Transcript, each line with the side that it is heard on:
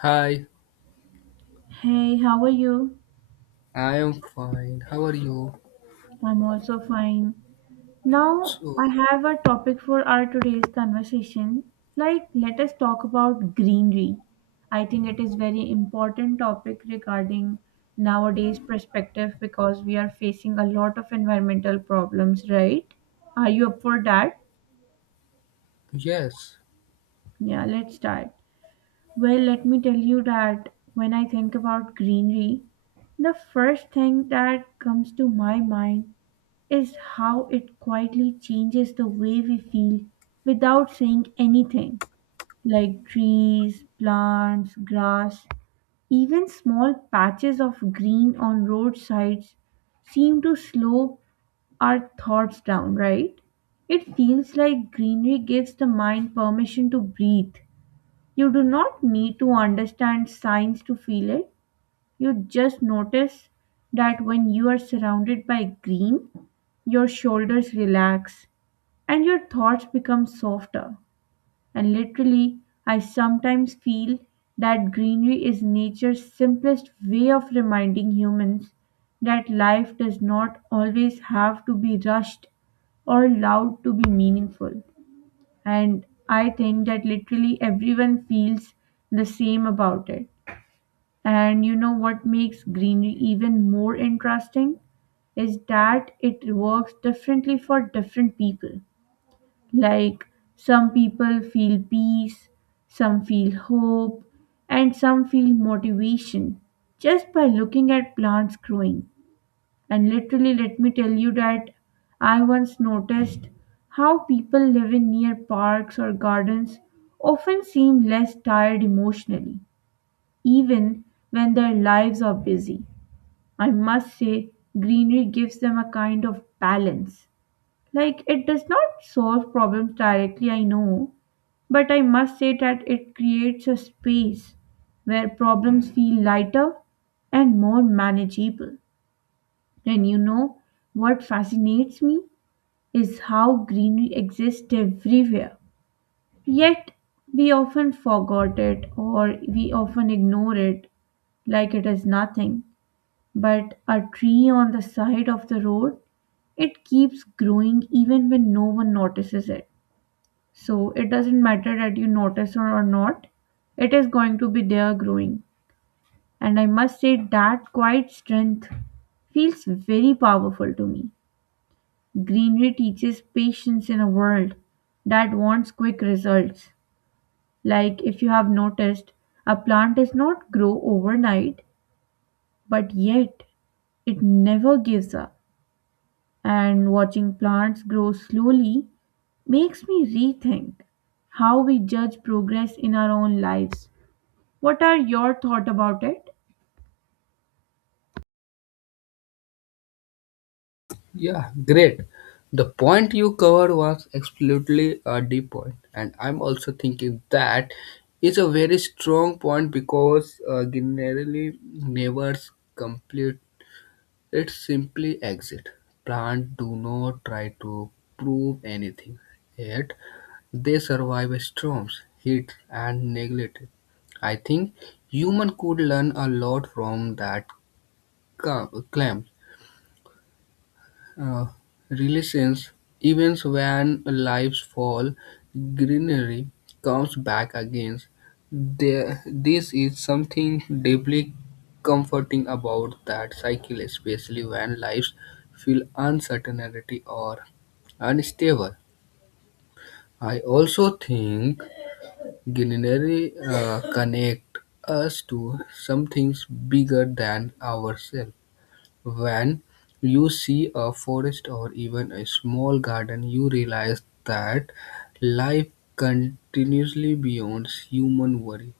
left: Hi,
right: Hey, how are you?
left: I am fine. How are you?
right: I'm also fine. Now,
left: So,
right: I have a topic for our today's conversation. Like, let us talk about greenery. I think it is very important topic regarding nowadays perspective because we are facing a lot of environmental problems, right? Are you up for that?
left: yes,
right: Yeah, let's start. Well, let me tell you that when I think about greenery, the first thing that comes to my mind is how it quietly changes the way we feel without saying anything, like trees, plants, grass. Even small patches of green on roadsides seem to slow our thoughts down, right? It feels like greenery gives the mind permission to breathe. You do not need to understand science to feel it. You just notice that when you are surrounded by green, your shoulders relax and your thoughts become softer. And literally, I sometimes feel that greenery is nature's simplest way of reminding humans that life does not always have to be rushed or loud to be meaningful. And I think that literally everyone feels the same about it. And you know what makes greenery even more interesting is that it works differently for different people. Like some people feel peace, some feel hope, and some feel motivation just by looking at plants growing. And literally, let me tell you that I once noticed how people living near parks or gardens often seem less tired emotionally even when their lives are busy. I must say, greenery gives them a kind of balance. Like, it does not solve problems directly, I know, but I must say that it creates a space where problems feel lighter and more manageable. And you know what fascinates me is how greenery exists everywhere. Yet we often forgot it or we often ignore it like it is nothing. But a tree on the side of the road, it keeps growing even when no one notices it, so it doesn't matter that you notice or not, it is going to be there growing. And I must say that quiet strength feels very powerful to me. Greenery teaches patience in a world that wants quick results. Like if you have noticed, a plant does not grow overnight, but yet it never gives up, and watching plants grow slowly makes me rethink how we judge progress in our own lives. What are your thoughts about it?
left: yeah, great. The point you covered was absolutely a deep point, and I'm also thinking that it's a very strong point because generally neighbors complete. It's simply exit. Plants do not try to prove anything, yet they survive storms, heat, and neglect. I think human could learn a lot from that clam, uh, relations, events when lives fall, greenery comes back again. There, this is something deeply comforting about that cycle, especially when lives feel uncertainty or unstable. I also think greenery connect us to something bigger than ourselves. When you see a forest or even a small garden, you realize that life continuously beyond human worry.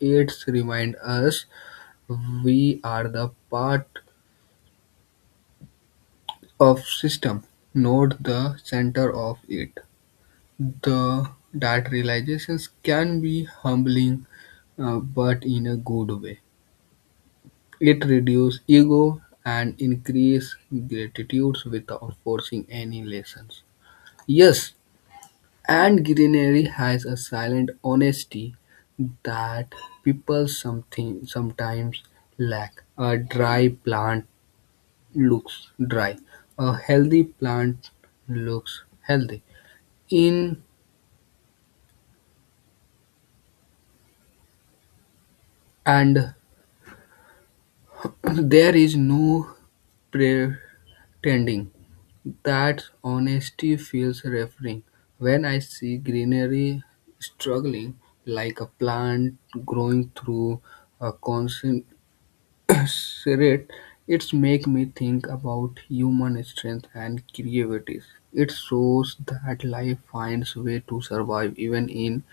left: It reminds us we are the part of system, not the center of it. The that realizations can be humbling, but in a good way. It reduces ego and increase gratitude without forcing any lessons. Yes, and greenery has a silent honesty that people something sometimes lack. A dry plant looks dry. A healthy plant looks healthy. In and there is no pretending. That honesty feels refreshing. When I see greenery struggling like a plant growing through a constant Sirit, it's make me think about human strength and creativity. It shows that life finds way to survive even in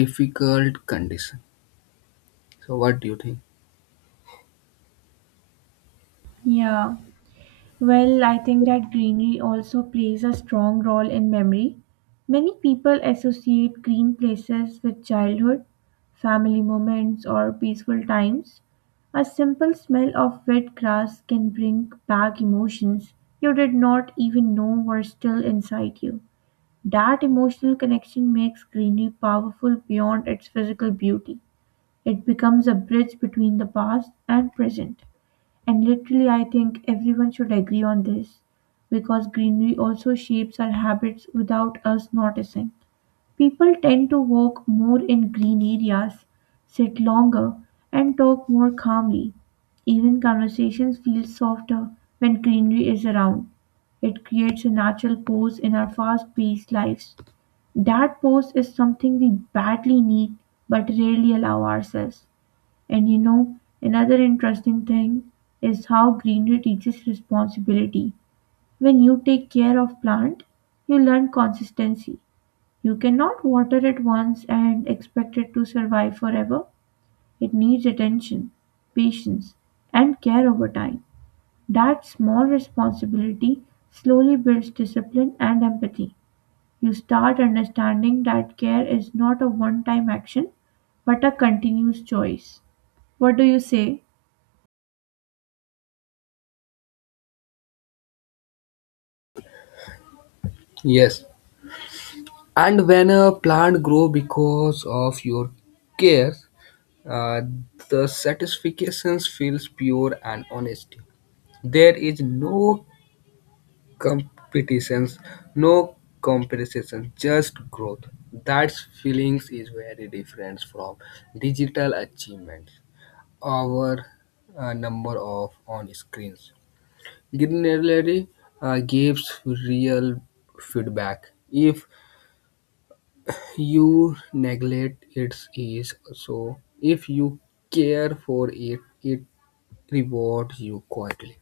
left: difficult conditions. So what do you think?
right: Yeah, well, I think that greenery also plays a strong role in memory. Many people associate green places with childhood, family moments, or peaceful times. A simple smell of wet grass can bring back emotions you did not even know were still inside you. That emotional connection makes greenery powerful beyond its physical beauty. It becomes a bridge between the past and present. And literally, I think everyone should agree on this because greenery also shapes our habits without us noticing. People tend to walk more in green areas, sit longer, and talk more calmly. Even conversations feel softer when greenery is around. It creates a natural pause in our fast paced lives. That pause is something we badly need but rarely allow ourselves. And you know, another interesting thing is how greenery teaches responsibility. When you take care of plant, you learn consistency. You cannot water it once and expect it to survive forever. It needs attention, patience, and care over time. That small responsibility slowly builds discipline and empathy. You start understanding that care is not a one time action but a continuous choice. What do you say?
left: Yes. And when a plant grow because of your care, uh, the satisfaction feels pure and honest. There is no competitions, no competition, just growth. That feelings is very different from digital achievements, our number of on screens generally gives real feedback. If you neglect it is so, if you care for it it rewards you quietly.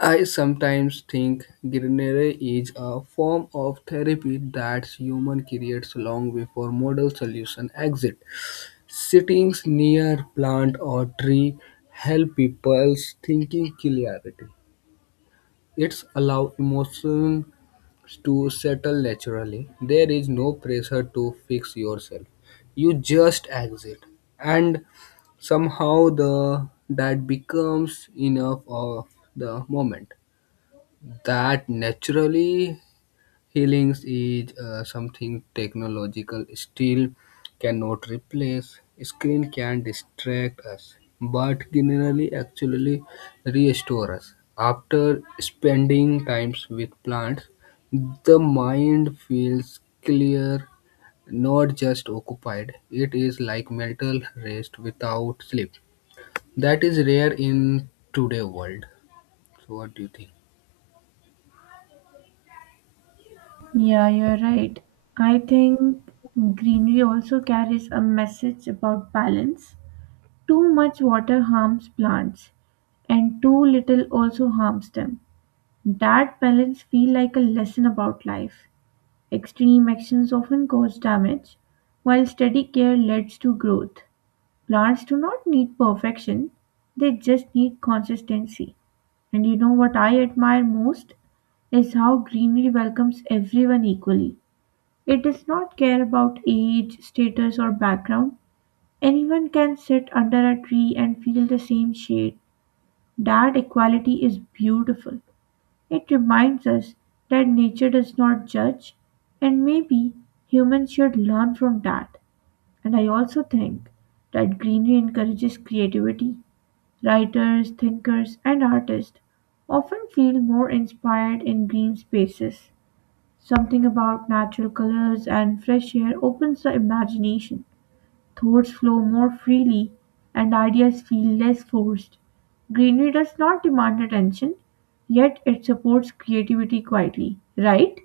left: I sometimes think greenery is a form of therapy that human creates long before model solution exist. Sittings near plant or tree help people's thinking clarity. It's allow emotions to settle naturally. There is no pressure to fix yourself. You just exit, and somehow the that becomes enough of the moment. That naturally healings is something technological still cannot replace. Screen can distract us, but generally actually restore us. After spending times with plants the mind feels clear, not just occupied. It is like mental rest without sleep. That is rare in today world. So what do you think?
right: Yeah, you're right. I think greenery also carries a message about balance. Too much water harms plants, and too little also harms them. That balance feel like a lesson about life. Extreme actions often cause damage, while steady care leads to growth. Plants do not need perfection, they just need consistency. And you know what I admire most is how greenery welcomes everyone equally. It does not care about age, status, or background. Anyone can sit under a tree and feel the same shade. That equality is beautiful. It reminds us that nature does not judge, and maybe humans should learn from that. And I also think that greenery encourages creativity. Writers, thinkers, and artists often feel more inspired in green spaces. Something about natural colors and fresh air opens the imagination. Thoughts flow more freely, and ideas feel less forced. Greenery does not demand attention, yet it supports creativity quietly, right?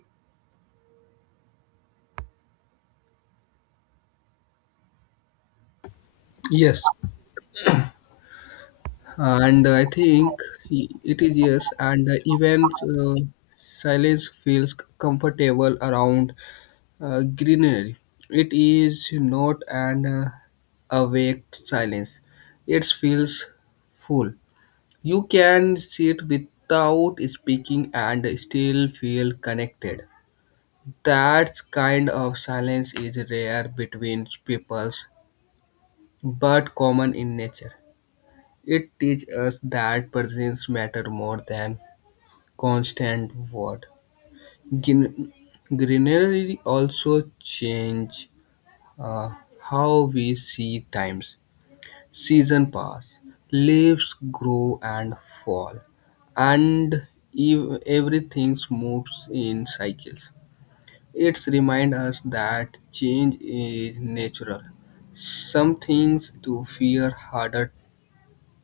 left: Yes, and I think it is yes, and even silence feels comfortable around greenery. It is not an awake silence. It feels full. You can sit without speaking and still feel connected. That kind of silence is rare between peoples, but common in nature. It teaches us that presence matter more than constant word. Gin- Greenery also change uh, how we see times. Season pass, leaves grow and fall, and everything moves in cycles. It reminds us that change is natural. Some things to fear harder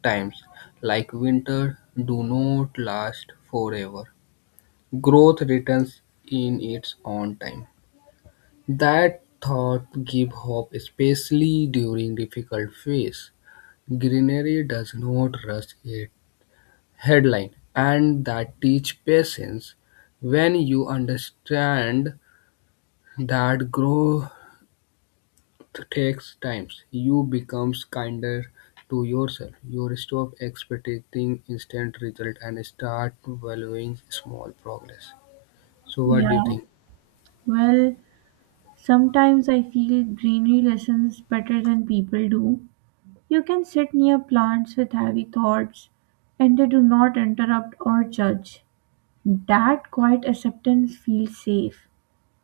left: times, like winter, do not last forever. Growth returns in its own time. That thought gives hope, especially during difficult phase. Greenery does not rush it. Headline, and that teach patience. When you understand that grow takes time, you becomes kinder to yourself. You stop expecting instant result and start valuing small progress. So what do you
right: Yeah.
left: think?
right: Well, sometimes I feel greenery listens better than people do. You can sit near plants with heavy thoughts, and they do not interrupt or judge. That quiet acceptance feels safe.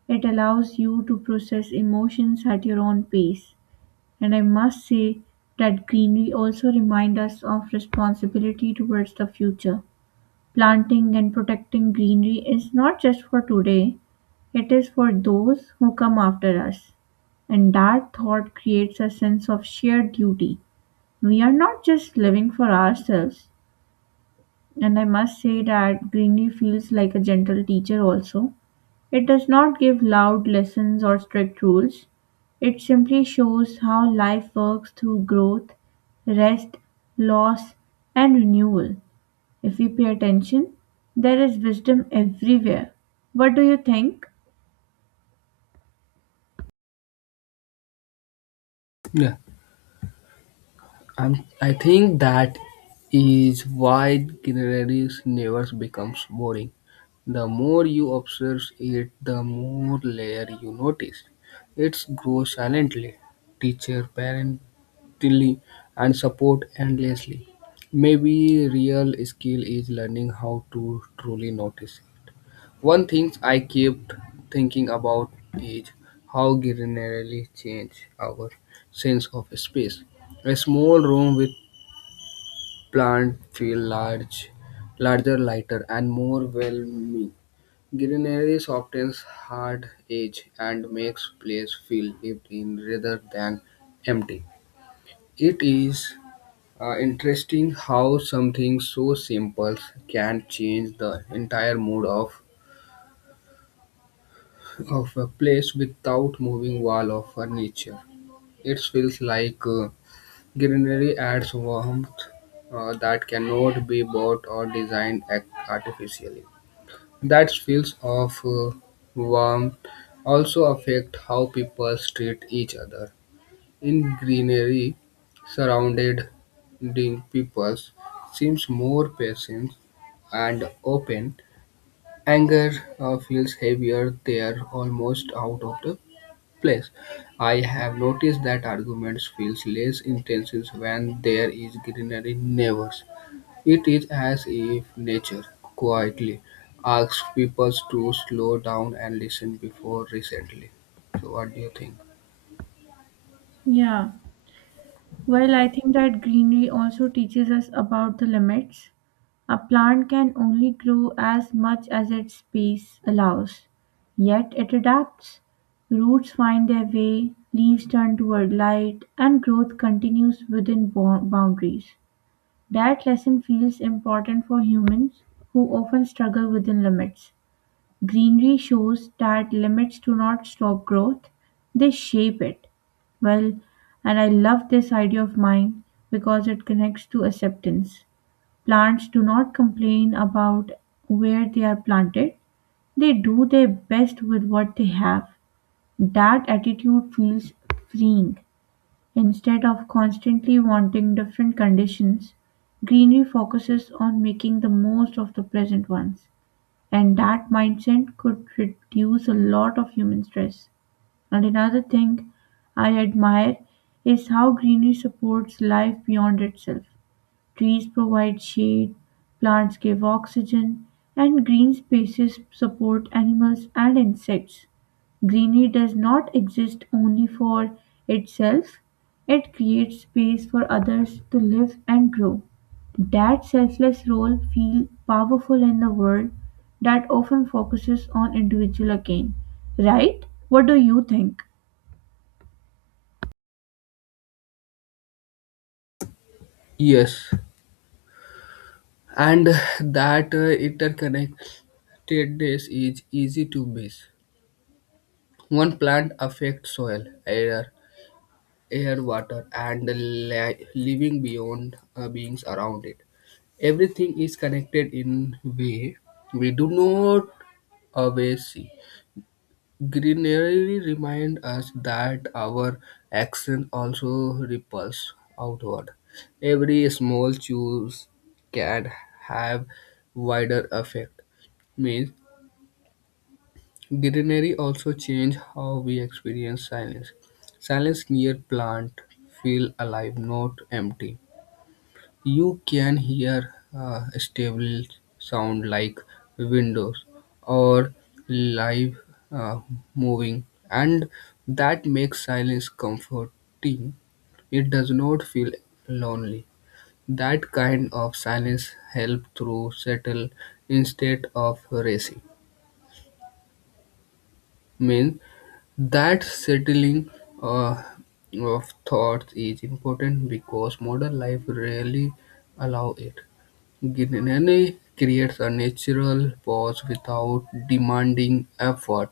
right: It allows you to process emotions at your own pace. And I must say that greenery also reminds us of responsibility towards the future. Planting and protecting greenery is not just for today, it is for those who come after us. And that thought creates a sense of shared duty. We are not just living for ourselves. And I must say that greenery feels like a gentle teacher also, it does not give loud lessons or strict rules, it simply shows how life works through growth, rest, loss, and renewal. If we pay attention, there is wisdom everywhere. What do you think?
left: Yeah, I think that is why greeneries never becomes boring. The more you observe it, the more layer you notice. It grows silently. Teacher, parent, tilly and support endlessly. Maybe real skill is learning how to truly notice. One thing I kept thinking about is how greenery change our sense of space. A small room with plant feel large, larger, lighter, and more welcoming. Greenery softens hard edge and makes place feel lived in rather than empty. It is interesting how something so simple can change the entire mood of a place without moving wall of furniture. It feels like greenery adds warmth that cannot be bought or designed artificially. That feels of warmth also affect how people treat each other. In greenery, surrounded ding peoples seems more patient and open, anger feels heavier. They are almost out of the place. I have noticed that arguments feels less intense when there is greenery neighbors. It is as if nature quietly asks people to slow down and listen before recently. So, what do you think?
right: Yeah. Well, I think that greenery also teaches us about the limits. A plant can only grow as much as its space allows, yet it adapts. Roots find their way, leaves turn toward light, and growth continues within boundaries. That lesson feels important for humans who often struggle within limits. Greenery shows that limits do not stop growth, they shape it. Well, and I love this idea of mine because it connects to acceptance. Plants do not complain about where they are planted, they do their best with what they have. That attitude feels freeing. Instead of constantly wanting different conditions, greenery focuses on making the most of the present ones. And that mindset could reduce a lot of human stress. And another thing I admire is how greenery supports life beyond itself. Trees provide shade, plants give oxygen, and green spaces support animals and insects. Greenery does not exist only for itself, it creates space for others to live and grow. That selfless role feels powerful in a world that often focuses on individual again, right? What do you think?
left: Yes, and that interconnectedness is easy to miss. One plant affects soil, air, air, water, and the living beyond beings around it. Everything is connected in way we do not always see. Greenery reminds us that our action also ripples outward. Every small choice can have wider effect. Means greenery also change how we experience silence. Silence near plant feel alive, not empty. You can hear a stable sound like windows or live uh, moving, and that makes silence comforting. It does not feel lonely. That kind of silence helps through settle instead of racing. Means that settling uh, of thoughts is important because modern life rarely allow it. Ginny creates a natural pause without demanding effort.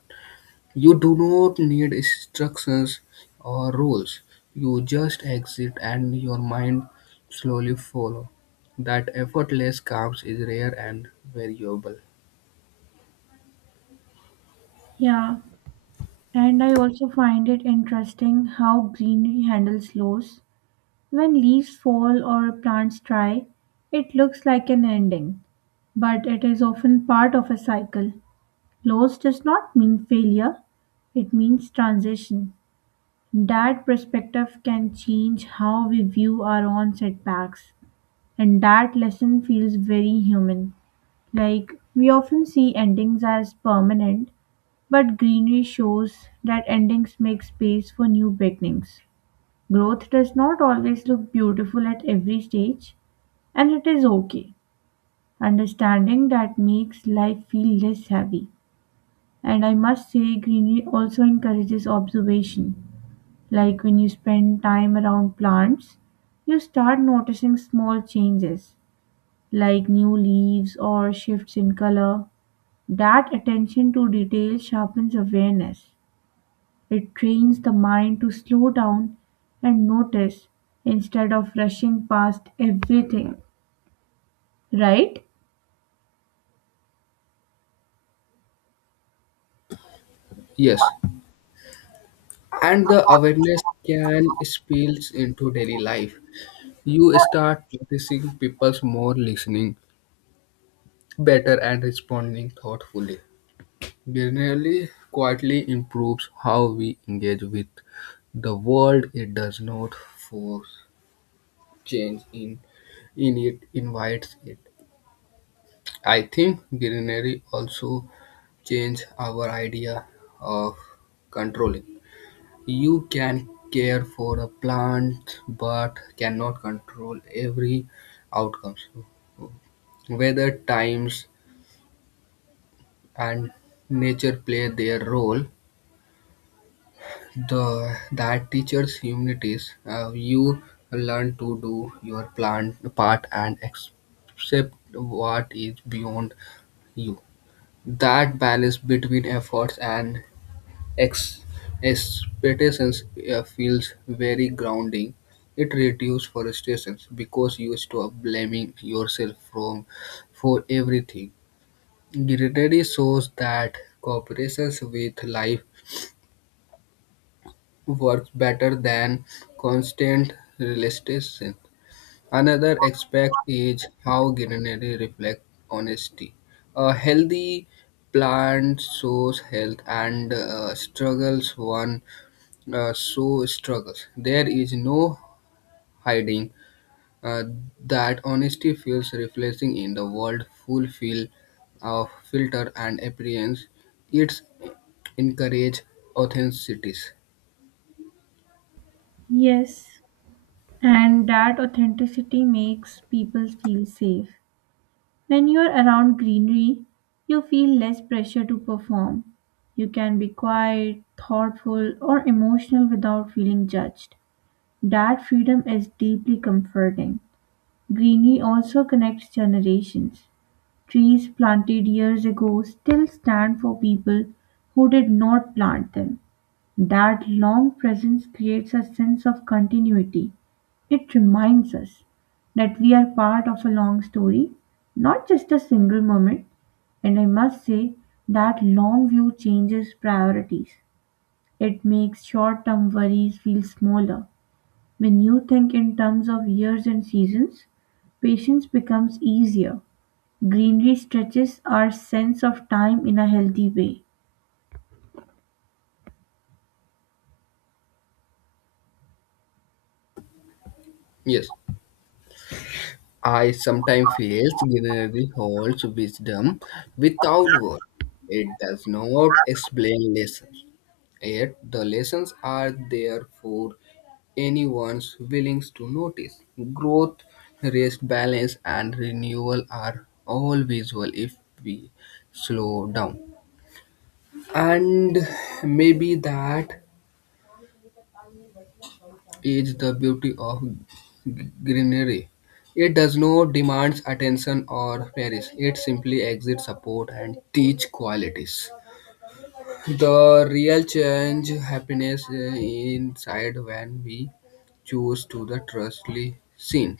left: You do not need instructions or rules. You just exit, and your mind slowly follows. That effortless calm is rare and variable.
right: Yeah, and I also find it interesting how greenery handles loss. When leaves fall or plants dry, it looks like an ending, but it is often part of a cycle. Loss does not mean failure, it means transition. That perspective can change how we view our own setbacks, and that lesson feels very human. Like, we often see endings as permanent, but greenery shows that endings make space for new beginnings. Growth does not always look beautiful at every stage, and it is okay. Understanding that makes life feel less heavy. And I must say, greenery also encourages observation. Like when you spend time around plants, you start noticing small changes, like new leaves or shifts in color. That attention to detail sharpens awareness. It trains the mind to slow down and notice instead of rushing past everything, right?
left: Yes, and the awareness can spill into daily life. You start noticing people's more listening, better, and responding thoughtfully. Denial quietly improves how we engage with the world; it does not force change in it invites it. I think denial also change our idea of controlling. You can care for a plant but cannot control every outcome. Weather, times, and nature play their role. The that teaches humanities. You learn to do your plan part and accept what is beyond you. That balance between efforts and ex- expectations feels very grounding. It reduces frustrations because you stop blaming yourself from for everything. Gratitude shows that cooperation with life works better than constant realization. Another aspect is how greenery reflects honesty. A healthy plant shows health and struggles one so struggles. There is no hiding uh, that honesty feels reflecting in the world fulfill of filter and appearance. It's encourage authenticity.
right: Yes, and that authenticity makes people feel safe. When you're around greenery, you feel less pressure to perform. You can be quiet, thoughtful, or emotional without feeling judged. That freedom is deeply comforting. Greenery also connects generations. Trees planted years ago still stand for people who did not plant them. That long presence creates a sense of continuity. It reminds us that we are part of a long story, not just a single moment. And I must say that long view changes priorities. It makes short term worries feel smaller. When you think in terms of years and seasons, patience becomes easier. Greenery stretches our sense of time in a healthy way.
left: Yes. I sometimes feel Guinness holds wisdom without words. It does not explain lessons. Yet the lessons are there for anyone's willing to notice. Growth, rest, balance, and renewal are all visual if we slow down. And maybe that is the beauty of greenery. It does not demand attention or nourish. It simply exits support and teach qualities. The real change happiness inside when we choose to the trustly scene.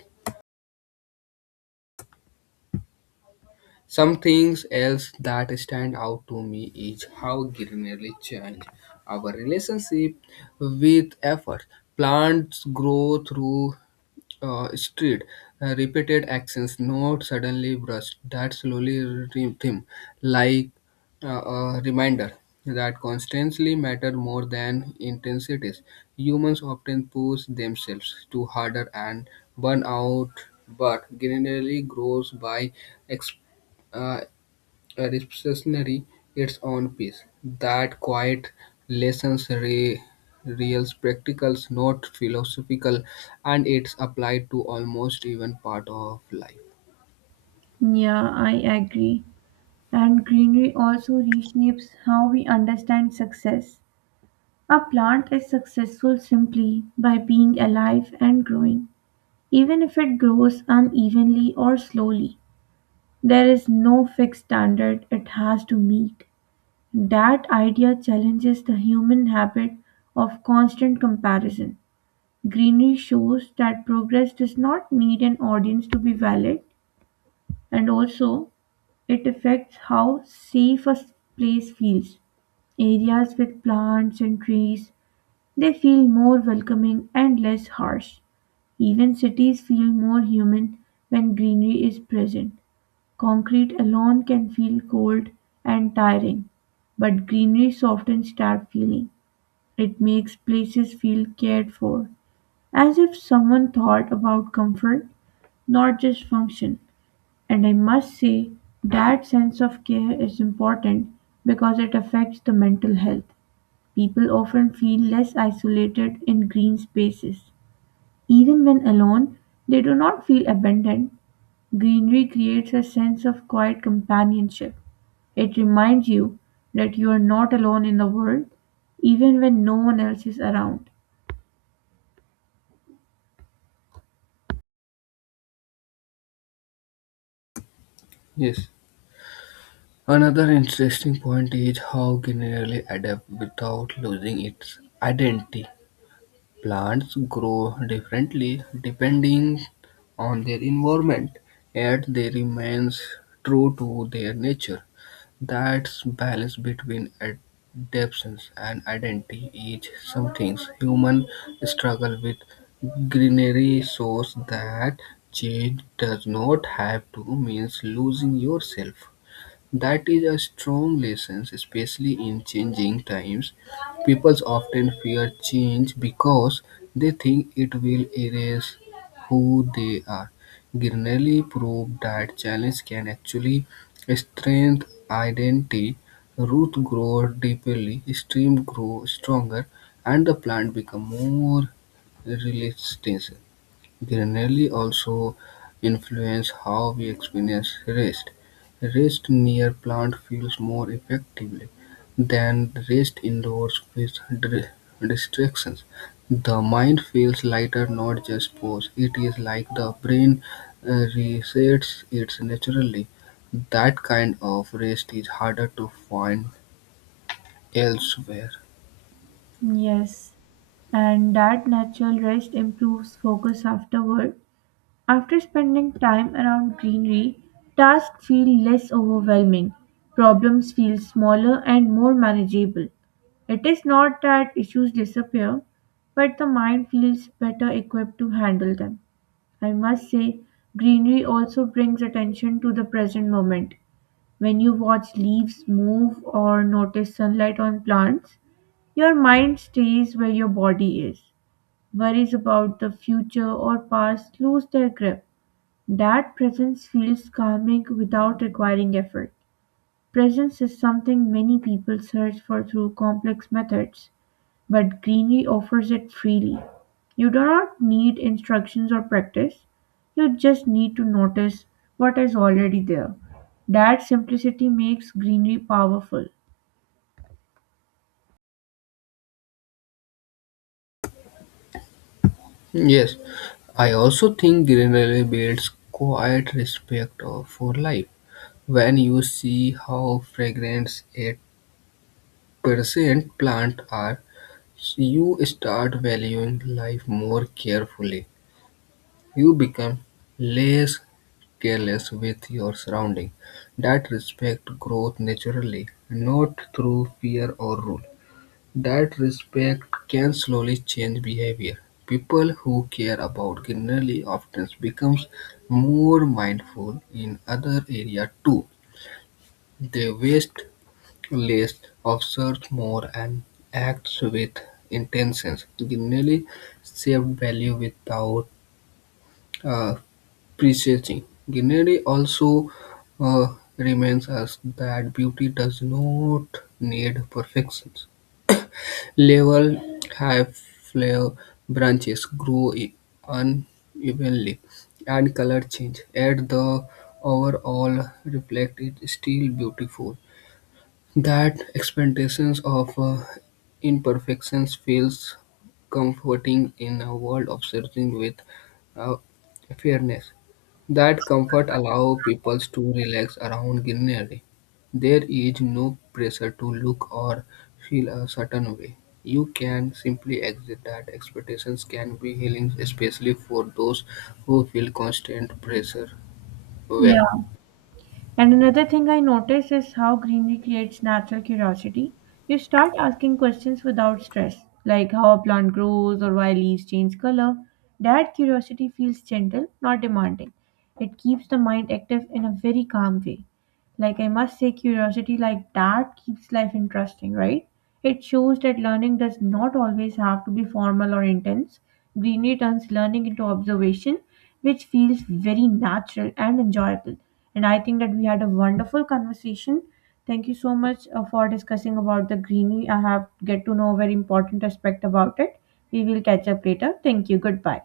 left: Some things else that stand out to me is how greenery change our relationship with effort. Plants grow through street, repeated actions, not suddenly brushed, that slowly rhythm, like a reminder that constantly matter more than intensities. Humans often push themselves to harder and burn out, but generally grows by ex- uh, revolutionary its own piece. That quiet lessons reals practicals, not philosophical, and it's applied to almost even part of life.
right: Yeah, I agree. And greenery also reshapes how we understand success. A plant is successful simply by being alive and growing, even if it grows unevenly or slowly. There is no fixed standard it has to meet. That idea challenges the human habit of constant comparison. Greenery shows that progress does not need an audience to be valid, and also it affects how safe a place feels. Areas with plants and trees, they feel more welcoming and less harsh. Even cities feel more human when greenery is present. Concrete alone can feel cold and tiring, but greenery softens that feeling. It makes places feel cared for, as if someone thought about comfort, not just function. And I must say, that sense of care is important because it affects the mental health. People often feel less isolated in green spaces. Even when alone, they do not feel abandoned. Greenery creates a sense of quiet companionship. It reminds you that you are not alone in the world, even when no one else is around.
left: Yes. Another interesting point is how generally adapt without losing its identity. Plants grow differently depending on their environment, yet they remains true to their nature. That balance between adaptation and identity is something humans struggle with. Greenery shows that change does not have to mean losing yourself. That is a strong lesson, especially in changing times. People often fear change because they think it will erase who they are. Grinelli proved that challenge can actually strengthen identity. Roots grow deeply, stems grow stronger, and the plant become more resistant. Granelli also influenced how we experience rest. Rest near plants feels more effectively than rest indoors with distractions. The mind feels lighter, not just pause. It is like the brain resets it naturally. That kind of rest is harder to find elsewhere.
right: Yes, and that natural rest improves focus afterward. After spending time around greenery, tasks feel less overwhelming, problems feel smaller and more manageable. It is not that issues disappear, but the mind feels better equipped to handle them. I must say, greenery also brings attention to the present moment. When you watch leaves move or notice sunlight on plants, your mind stays where your body is. Worries about the future or past lose their grip. That presence feels calming without requiring effort. Presence is something many people search for through complex methods, but greenery offers it freely. You do not need instructions or practice. You just need to notice what is already there. That simplicity makes greenery powerful.
left: Yes, I also think Greenery builds quiet respect for life. When you see how fragrant a percent plants are, you start valuing life more carefully. You become less careless with your surrounding. That respect growth naturally, not through fear or rule. That respect can slowly change behavior. People who care about greenery often becomes more mindful in other area too. They waste List observes more and acts with intentions, generally shaped value without uh, prejudice. Guineary also reminds us that beauty does not need perfection. Level high flower branches grow unevenly and color change. Yet the overall reflect is still beautiful. That expectations of imperfections feels comforting in a world of searching with uh, fairness. That comfort allows people to relax around greenery. There is no pressure to look or feel a certain way. You can simply exit that expectations can be healing, especially for those who feel constant pressure.
right: Yeah.
left: Where
right: And another thing I notice is how greenery creates natural curiosity. You start asking questions without stress, like how a plant grows or why leaves change color. That curiosity feels gentle, not demanding. It keeps the mind active in a very calm way. Like, I must say, curiosity like that keeps life interesting, right? It shows that learning does not always have to be formal or intense. Greenery turns learning into observation, which feels very natural and enjoyable. And I think that we had a wonderful conversation. Thank you so much for discussing about the greenery. I have get to know a very important aspect about it. We will catch up later. Thank you. Goodbye.